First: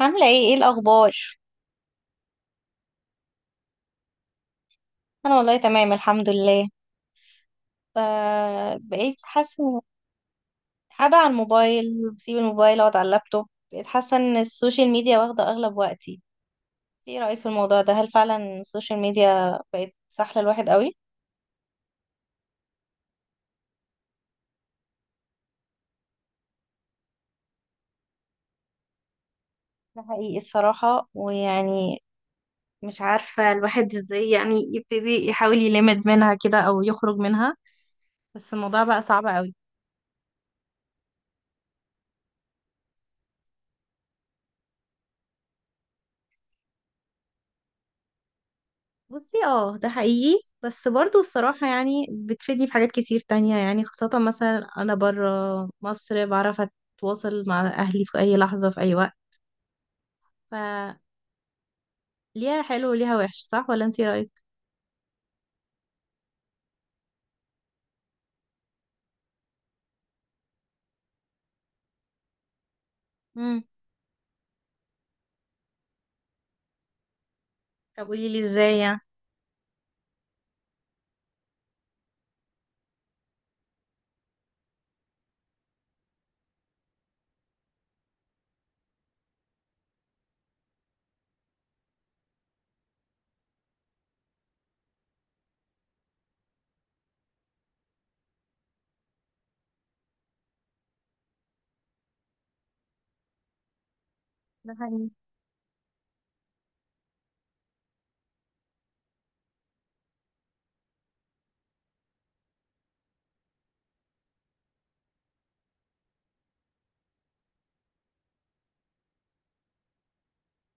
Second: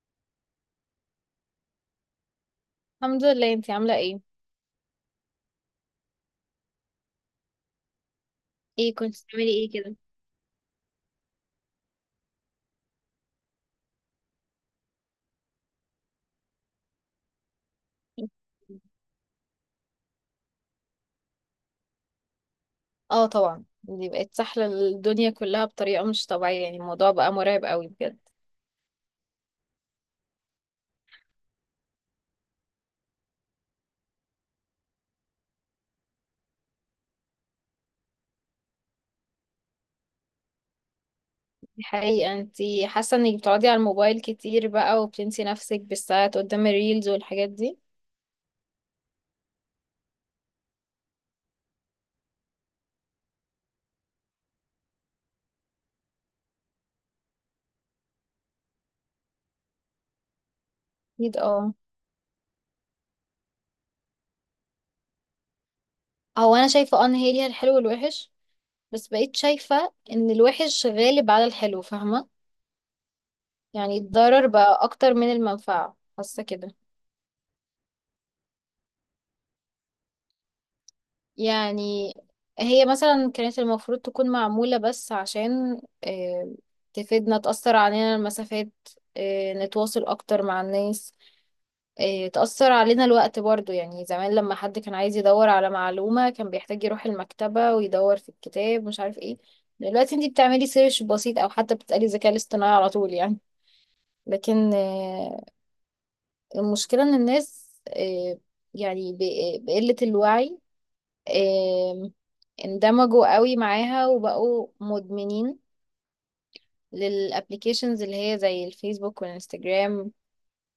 عاملة ايه الأخبار؟ الحمد لله. انتي عاملة ايه؟ أنا والله تمام الحمد لله. ايه بقيت كنت بتعملي حاسة ايه إن كده؟ قاعدة على الموبايل، بسيب الموبايل أقعد على اللابتوب. بقيت حاسة إن السوشيال ميديا واخدة أغلب وقتي. ايه رأيك في الموضوع ده؟ هل فعلا السوشيال ميديا بقت سحلة الواحد قوي؟ اه طبعا، دي بقت سحلة الدنيا كلها بطريقة مش طبيعية، يعني الموضوع بقى مرعب قوي بجد. ده حقيقي الصراحة، ويعني مش عارفة الواحد ازاي يعني يبتدي يحاول يلمد منها كده أو يخرج منها، بس الموضوع بقى صعب قوي. دي حقيقة. انتي حاسة انك بتقعدي على الموبايل كتير بقى وبتنسي نفسك بالساعات قدام الريلز والحاجات دي؟ بصي اه، ده حقيقي، بس برضو الصراحة يعني بتفيدني في حاجات كتير تانية، يعني خاصة مثلا أنا برا مصر، بعرف أتواصل مع أهلي في أي لحظة في أي وقت. فليها اكيد اه. حلو وليها وحش، صح ولا انتي رأيك؟ هو انا شايفة ان هي ليها الحلو والوحش، بس بقيت شايفة ان الوحش غالب على الحلو، فاهمة؟ مم. يعني الضرر بقى اكتر من المنفعة، حاسة كده. طب قوليلي ازاي يعني. يعني هي مثلا كانت المفروض تكون معمولة بس عشان تفيدنا، تأثر علينا المسافات، نتواصل أكتر مع الناس، تأثر علينا الوقت برضو. يعني زمان لما حد كان عايز يدور على معلومة كان بيحتاج يروح المكتبة ويدور في الكتاب مش عارف ايه. دلوقتي انتي بتعملي سيرش بسيط أو حتى بتسألي الذكاء الاصطناعي على طول يعني. ده لكن حقيقي. المشكلة إن الناس، يعني بقلة الوعي، آه، اندمجوا قوي معاها وبقوا مدمنين للابليكيشنز اللي هي زي الفيسبوك والانستجرام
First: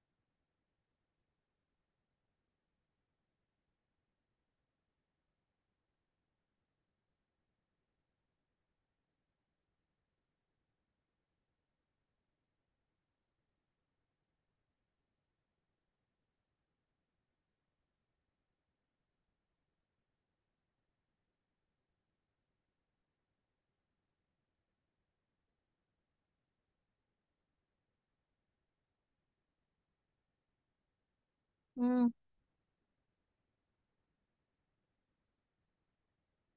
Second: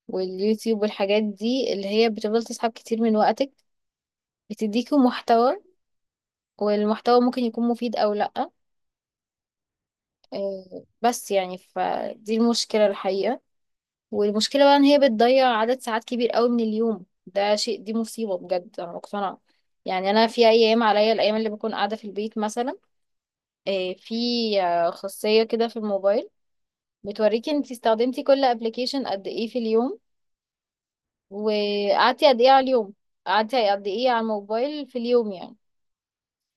واليوتيوب والحاجات دي، اللي هي بتفضل تسحب كتير من وقتك، بتديكوا محتوى، والمحتوى ممكن يكون مفيد او لا. بس يعني فدي المشكلة الحقيقة. والمشكلة بقى ان هي بتضيع عدد ساعات كبير قوي من اليوم، ده شيء، دي مصيبة بجد، انا مقتنعة. يعني انا في ايام عليا الايام اللي بكون قاعدة في البيت مثلا، في خاصية كده في الموبايل بتوريكي انتي استخدمتي كل ابلكيشن قد ايه في اليوم، مم. وقعدتي قد ايه على اليوم، قعدتي قد ايه على الموبايل في اليوم يعني.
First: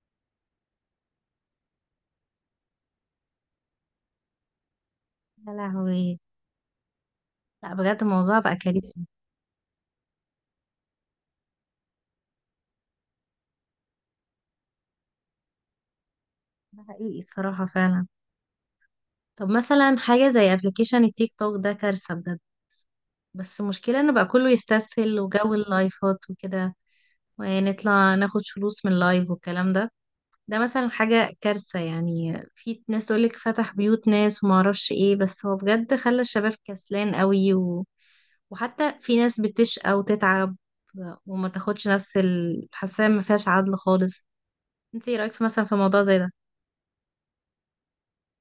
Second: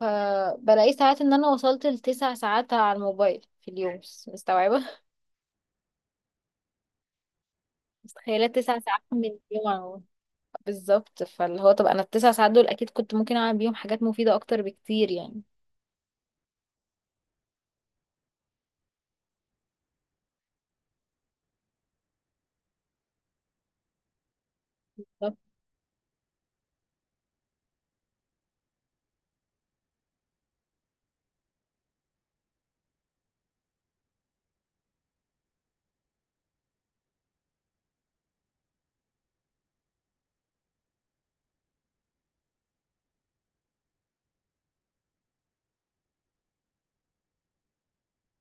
فبلاقي ساعات ان انا وصلت لتسع ساعات على الموبايل في اليوم، مستوعبة؟ يا لهوي، لا بجد الموضوع متخيلة بقى 9 ساعات كارثي. من اليوم على الموبايل؟ بالظبط، فاللي هو طب انا الـ9 ساعات دول اكيد كنت ممكن اعمل بيهم حاجات مفيدة اكتر بكتير يعني. ده حقيقي الصراحة فعلا. طب مثلا حاجة زي ابلكيشن التيك توك ده كارثة بجد. بس المشكلة ان بقى كله يستسهل طب وجو اللايفات وكده، ونطلع ناخد فلوس من لايف والكلام ده. ده مثلا حاجة كارثة، يعني في ناس تقولك فتح بيوت ناس وما اعرفش ايه، بس هو بجد خلى الشباب كسلان قوي وحتى في ناس بتشقى وتتعب وما تاخدش نفس حاسة ما فيهاش عدل خالص. انت ايه رأيك في مثلا في موضوع زي ده؟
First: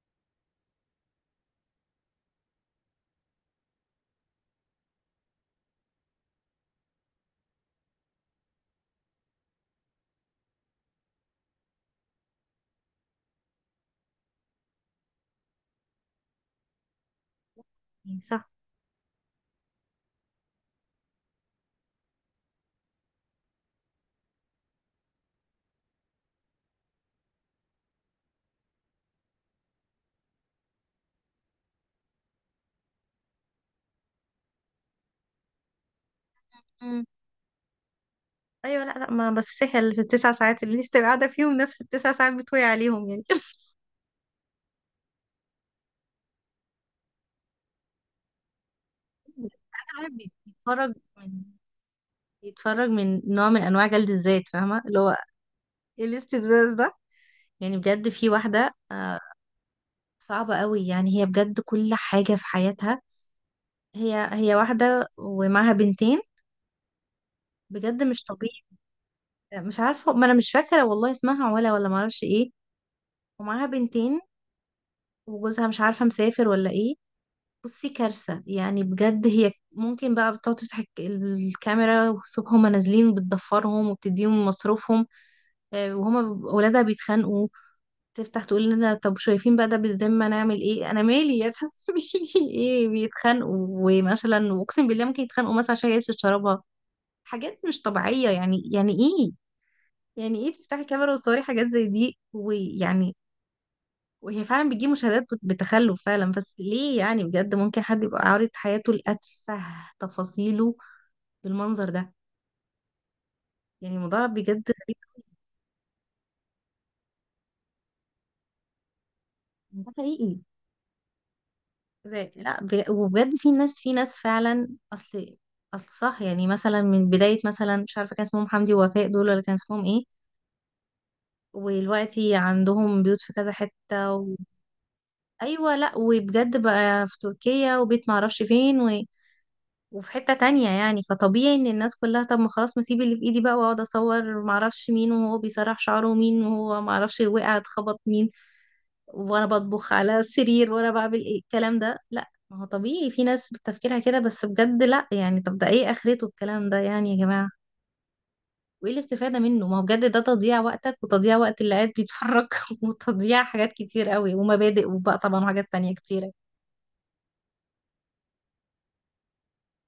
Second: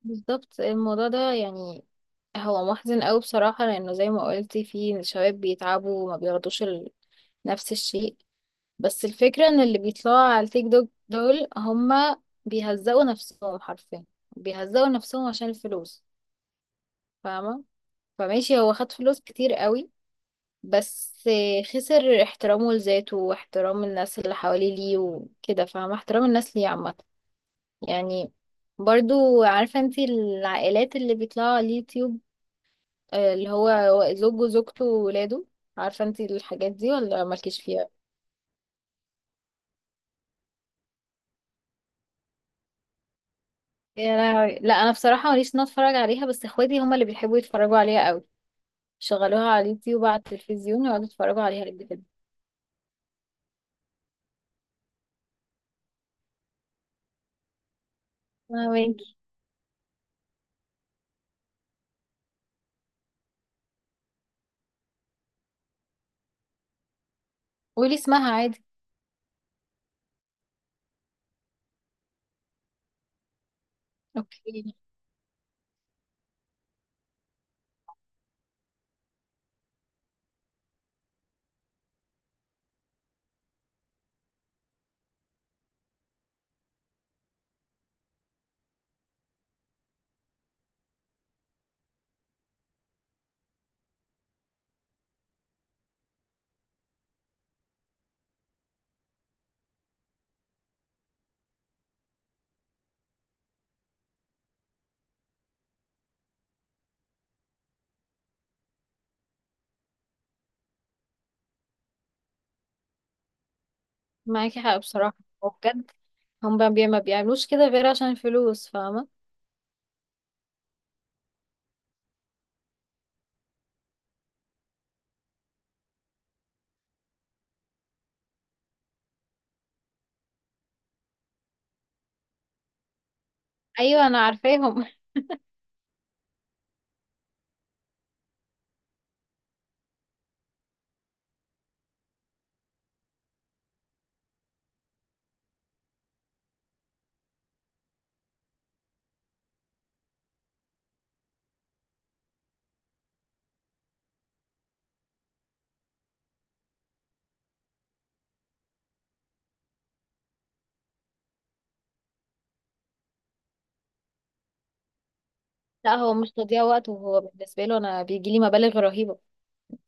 بالظبط، الموضوع ده يعني هو محزن قوي بصراحة، لانه زي ما قلتي في شباب بيتعبوا وما نفس الشيء. بس الفكرة ان اللي بيطلعوا على التيك توك دول هما بيهزقوا نفسهم حرفيا، بيهزقوا نفسهم عشان الفلوس، فاهمة؟ صح. فماشي هو خد فلوس كتير قوي، بس خسر احترامه لذاته واحترام الناس اللي حواليه ليه وكده، فاهمة؟ احترام الناس ليه عامة. يعني برضو عارفة انتي العائلات اللي بيطلعوا على اليوتيوب، اللي هو زوجه وزوجته وولاده؟ عارفة انتي الحاجات دي مم. ولا مالكيش فيها؟ ايوه لا لا، ما بس سهل في التسع ساعات اللي انت بتبقى قاعدة فيهم نفس التسع ساعات بتوي عليهم يعني. يا لهوي، لا انا بصراحه ماليش ان أنا اتفرج عليها، بس اخواتي هما اللي بيحبوا يتفرجوا عليها قوي. شغلوها على ساعات اليوتيوب الواحد على التلفزيون بيتفرج ويقعدوا يتفرجوا من عليها قد كده. يتفرج من نوع من انواع جلد الذات، فاهمه اللي هو ايه الاستفزاز ده؟ يعني بجد في واحده فاهماكي. صعبه قوي يعني. هي بجد كل حاجه في حياتها، هي هي واحده ومعاها بنتين، قولي بجد مش اسمها طبيعي. عادي. مش عارفه، ما انا مش فاكره والله اسمها ولا ما اعرفش ايه. ومعاها بنتين اوكي. وجوزها مش عارفه مسافر ولا ايه. بصي كارثه يعني، بجد هي ممكن بقى بتقعد تفتح الكاميرا، وصبح هما نازلين بتضفرهم وبتديهم مصروفهم، وهما ولادها بيتخانقوا، تفتح تقول لنا طب شايفين بقى ده بالذمة نعمل ايه، انا مالي يا تعملي. ايه، بيتخانقوا، ومثلا واقسم بالله ممكن يتخانقوا مثلا عشان هي بتشربها. حاجات مش طبيعية يعني. يعني ايه يعني ايه تفتحي كاميرا وتصوري حاجات زي دي ويعني؟ وهي فعلا بتجيب مشاهدات، بتخلف فعلا، بس ليه يعني؟ بجد ممكن حد يبقى عارض حياته لأتفه تفاصيله بالمنظر ده؟ يعني الموضوع معاكي بجد حق غريب. بصراحه، وبجد هم ما بيعملوش كده غير عشان الفلوس، فاهمه. ده حقيقي. زي لا وبجد في ناس، في ناس فعلا اصل اصل صح، يعني مثلا من بداية مثلا مش عارفة كان اسمهم حمدي ووفاء دول ولا كان اسمهم ايه. ودلوقتي عندهم بيوت في كذا ايوه حتة انا عارفاهم ايوه لا، وبجد بقى في تركيا وبيت معرفش فين، وفي حتة تانية. يعني فطبيعي ان الناس كلها طب ما خلاص، ما اسيب اللي في ايدي بقى واقعد اصور معرفش مين وهو بيسرح شعره، ومين وهو معرفش وقع اتخبط مين، وانا بطبخ على السرير، وانا بعمل ايه الكلام ده. لا ما هو طبيعي في ناس بتفكيرها كده، بس بجد لا يعني، طب ده ايه اخرته الكلام ده يعني يا جماعة؟ وايه الاستفادة منه؟ ما هو بجد ده تضييع وقتك، وتضييع وقت اللي قاعد بيتفرج، وتضييع حاجات كتير قوي ومبادئ وبقى طبعا وحاجات تانية لا، هو كتير. مش تضييع وقت، وهو بالنسبه له انا بيجي لي مبالغ رهيبه.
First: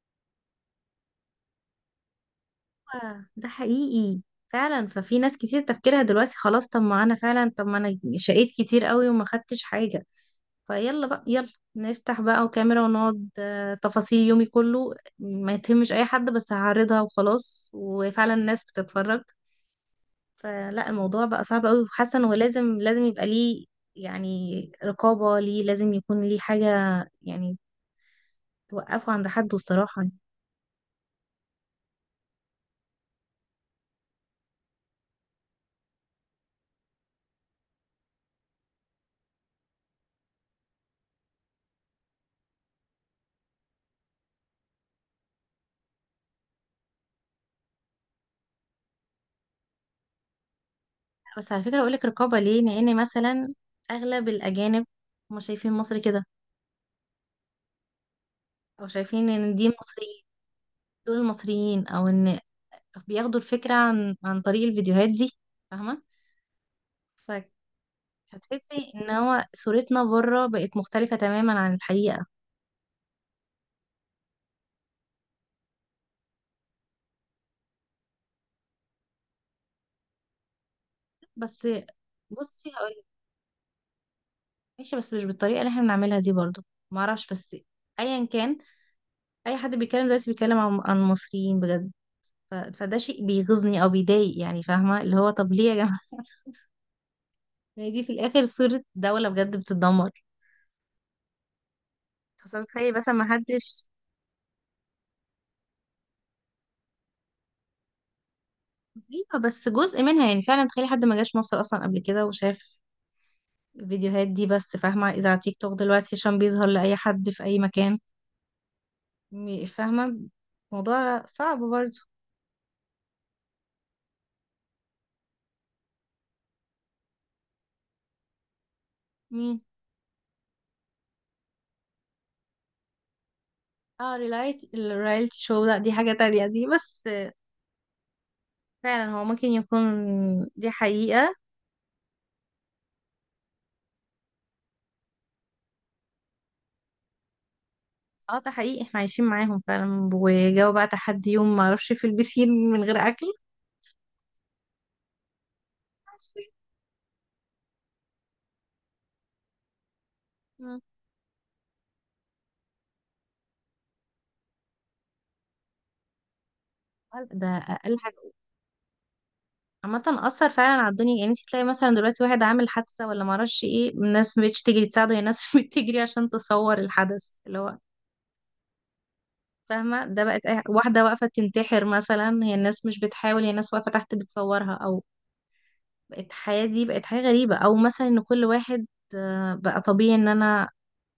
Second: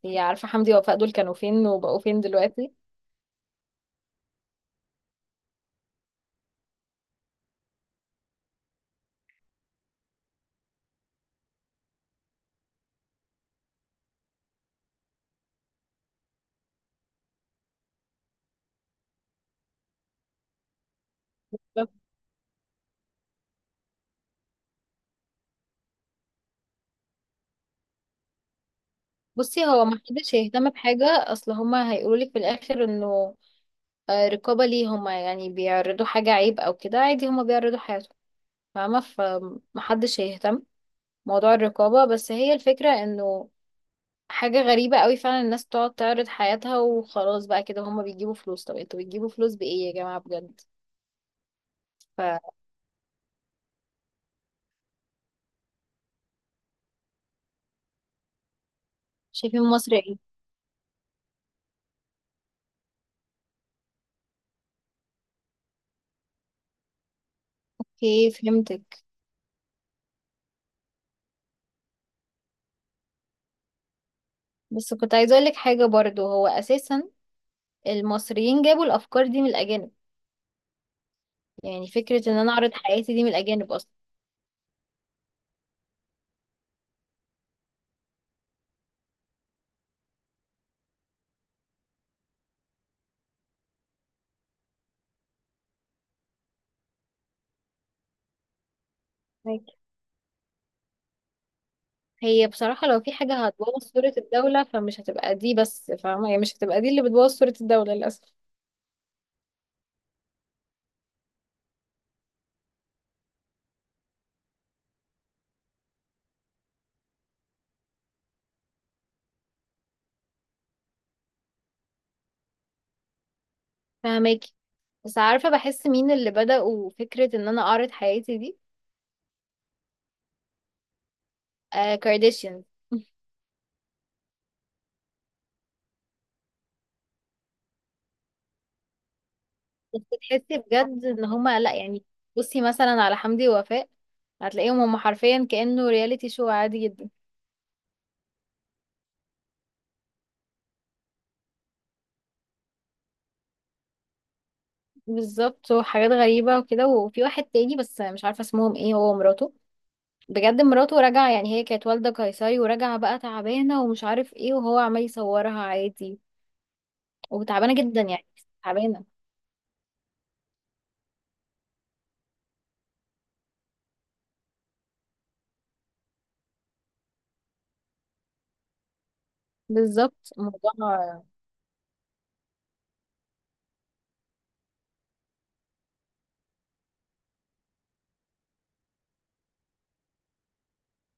هي عارفه حمدي ووفاء دول كانوا فين وبقوا فين دلوقتي. أيوة، ده حقيقي فعلا. ففي ناس كتير تفكيرها دلوقتي خلاص، طب ما انا فعلا، طب ما انا شقيت كتير قوي وما خدتش حاجة، فيلا بقى يلا نفتح بقى وكاميرا ونقعد، تفاصيل يومي كله، ما يتهمش اي حد، بس هعرضها وخلاص، وفعلا الناس بتتفرج. فلا الموضوع بقى صعب قوي، وحاسة انه لازم لازم يبقى ليه يعني رقابة، ليه لازم يكون ليه حاجة يعني توقفه عند حد بصي، هو الصراحة. ما حدش يهتم بحاجه، اصل هما هيقولوا لك في الاخر انه رقابة ليه؟ هما يعني بيعرضوا حاجة عيب أو كده؟ عادي، هما بيعرضوا حياتهم، فاهمة؟ فمحدش هيهتم موضوع الرقابة. بس هي الفكرة إنه حاجة غريبة قوي فعلا الناس تقعد تعرض حياتها وخلاص بقى كده. هما بيجيبوا فلوس، طب انتوا بتجيبوا فلوس بإيه يا جماعة بجد؟ بس على فكرة اقول لك رقابة ليه، لان مثلا اغلب الاجانب هم شايفين مصر كده، او شايفين ان فشايفين دي مصر ايه؟ مصريين، دول المصريين، او ان بياخدوا الفكرة عن طريق الفيديوهات دي، فاهمة؟ اوكي فهتحسي فهمتك. ان هو صورتنا بره بقت مختلفة تماما عن الحقيقة. بس كنت عايزة أقولك حاجة برضو، هو أساسا المصريين جابوا الأفكار دي من الأجانب. بس يعني فكرة إن أنا بصي أعرض هقول لك، حياتي دي من الأجانب أصلا. ماشي بس مش بالطريقة اللي احنا بنعملها دي برضو، معرفش. بس ايا كان، اي حد بيتكلم دلوقتي بيتكلم عن المصريين بجد، فده شيء بيغيظني او بيضايق، يعني فاهمة اللي هو طب ليه يا جماعة؟ يعني دي في الاخر صورة دولة بجد بتتدمر. هي خاصة بصراحة تخيلي لو في مثلا ما حاجة هتبوظ حدش، صورة الدولة فمش هتبقى دي بس، فاهمة يعني؟ مش هتبقى دي اللي بتبوظ صورة الدولة للأسف. ايوه بس جزء منها، يعني فعلا تخيلي حد ما جاش مصر اصلا قبل كده وشاف الفيديوهات دي بس، فاهمة؟ اذا على تيك توك دلوقتي عشان بيظهر لأي حد في أي مكان، فاهمة؟ موضوع صعب برضه. فاهماكي. بس عارفة بحس مين اللي بدأوا فكرة إن أنا أعرض حياتي دي؟ مين؟ آه، كارديشيان اه، ريلايت الرياليتي شو، لا دي حاجة تانية دي، بس فعلا هو ممكن يكون. بس تحسي دي بجد إن حقيقة. هما لأ، يعني. بصي مثلا على حمدي ووفاء، هتلاقيهم هما حرفيا كأنه رياليتي شو عادي جدا. اه ده حقيقي، احنا عايشين معاهم فعلا، وجاوا بقى تحدي يوم ما اعرفش، في البسين من غير اكل، بالظبط، وحاجات غريبة وكده. وفي واحد تاني بس مش عارفة اسمهم ايه، هو ومراته. بجد مراته راجعة، يعني هي كانت والدة قيصري وراجعة بقى تعبانة ومش عارف ايه، وهو عمال يصورها عادي. ده وتعبانة اقل جدا يعني، حاجة. تعبانة. عامة أثر فعلا على الدنيا، يعني انت تلاقي مثلا دلوقتي واحد عامل حادثة ولا معرفش ايه، الناس مبقتش تجري تساعده، هي الناس بتجري عشان تصور الحدث اللي هو، فاهمة؟ ده بالظبط بقت الموضوع. واحدة واقفة تنتحر مثلا، هي الناس مش بتحاول، هي الناس واقفة تحت بتصورها أو بقت الحياة دي بقت حاجة غريبة. أو مثلا إن كل واحد بقى طبيعي إن أنا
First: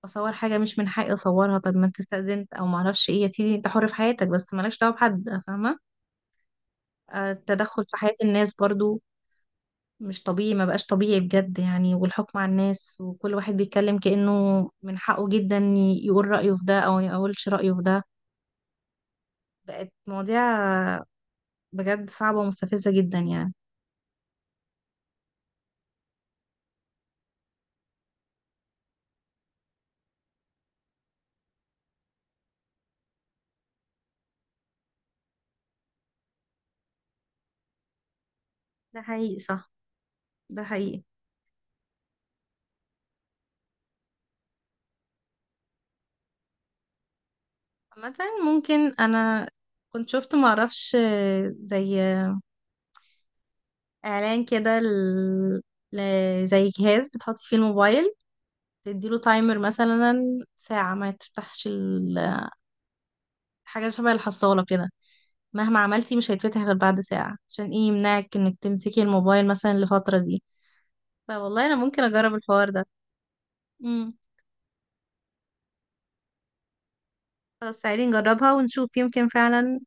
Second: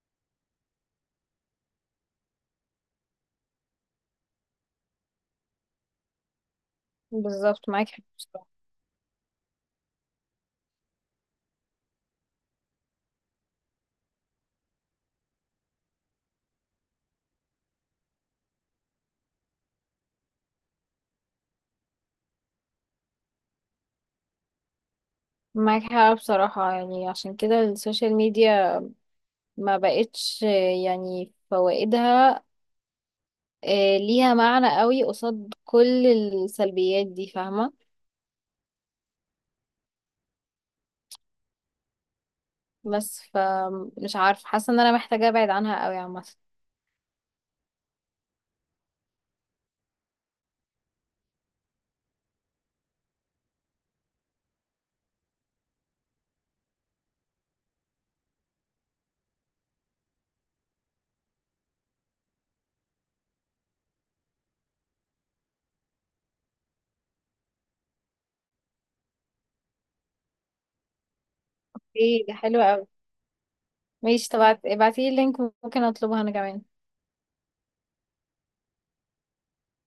أصور حاجة مش من حقي أصورها. طب ما أنت استأذنت أو معرفش ايه، يا سيدي أنت حر في حياتك بس مالكش دعوة بحد، فاهمة؟ بالظبط التدخل معاك في حق حياة بصراحة. الناس برضو مش طبيعي، ما بقاش طبيعي بجد يعني. والحكم على الناس، وكل واحد بيتكلم كأنه من حقه جدا يقول رأيه في ده او ما يقولش رأيه في ده. بقت مواضيع بجد صعبة ومستفزة جدا يعني. معاك حق بصراحة. يعني عشان كده السوشيال ميديا ما بقتش، يعني فوائدها ليها معنى قوي قصاد كل السلبيات دي، فاهمة؟ ده حقيقي صح. ده حقيقي. بس فمش عارفة، حاسة ان انا محتاجة ابعد عنها قوي عامة. مثلا ممكن انا كنت شفت معرفش، زي اعلان كده زي جهاز بتحطي فيه الموبايل، تديله تايمر مثلا ساعة، ما حاجة شبه الحصالة كده، مهما عملتي مش هيتفتح غير بعد ساعة، عشان ايه يمنعك انك تمسكي الموبايل مثلا الفترة دي. فوالله انا ممكن ايه ده اجرب حلو الحوار ده. قوي. امم. ماشي طب، ابعتيلي اللينك، ممكن اطلبها انا كمان. خلاص تعالي نجربها ونشوف، يمكن فعلا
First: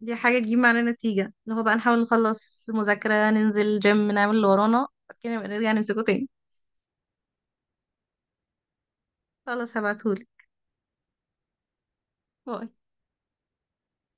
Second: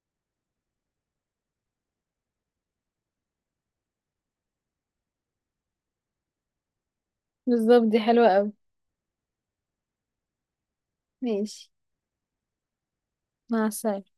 دي حاجة تجيب معانا نتيجة، اللي هو بقى نحاول نخلص مذاكرة، ننزل جيم، نعمل اللي ورانا، بعد كده نبقى نرجع نمسكه تاني. بالظبط، دي حلوة أوي. خلاص هبعتهولك. ماشي. باي. مع السلامة.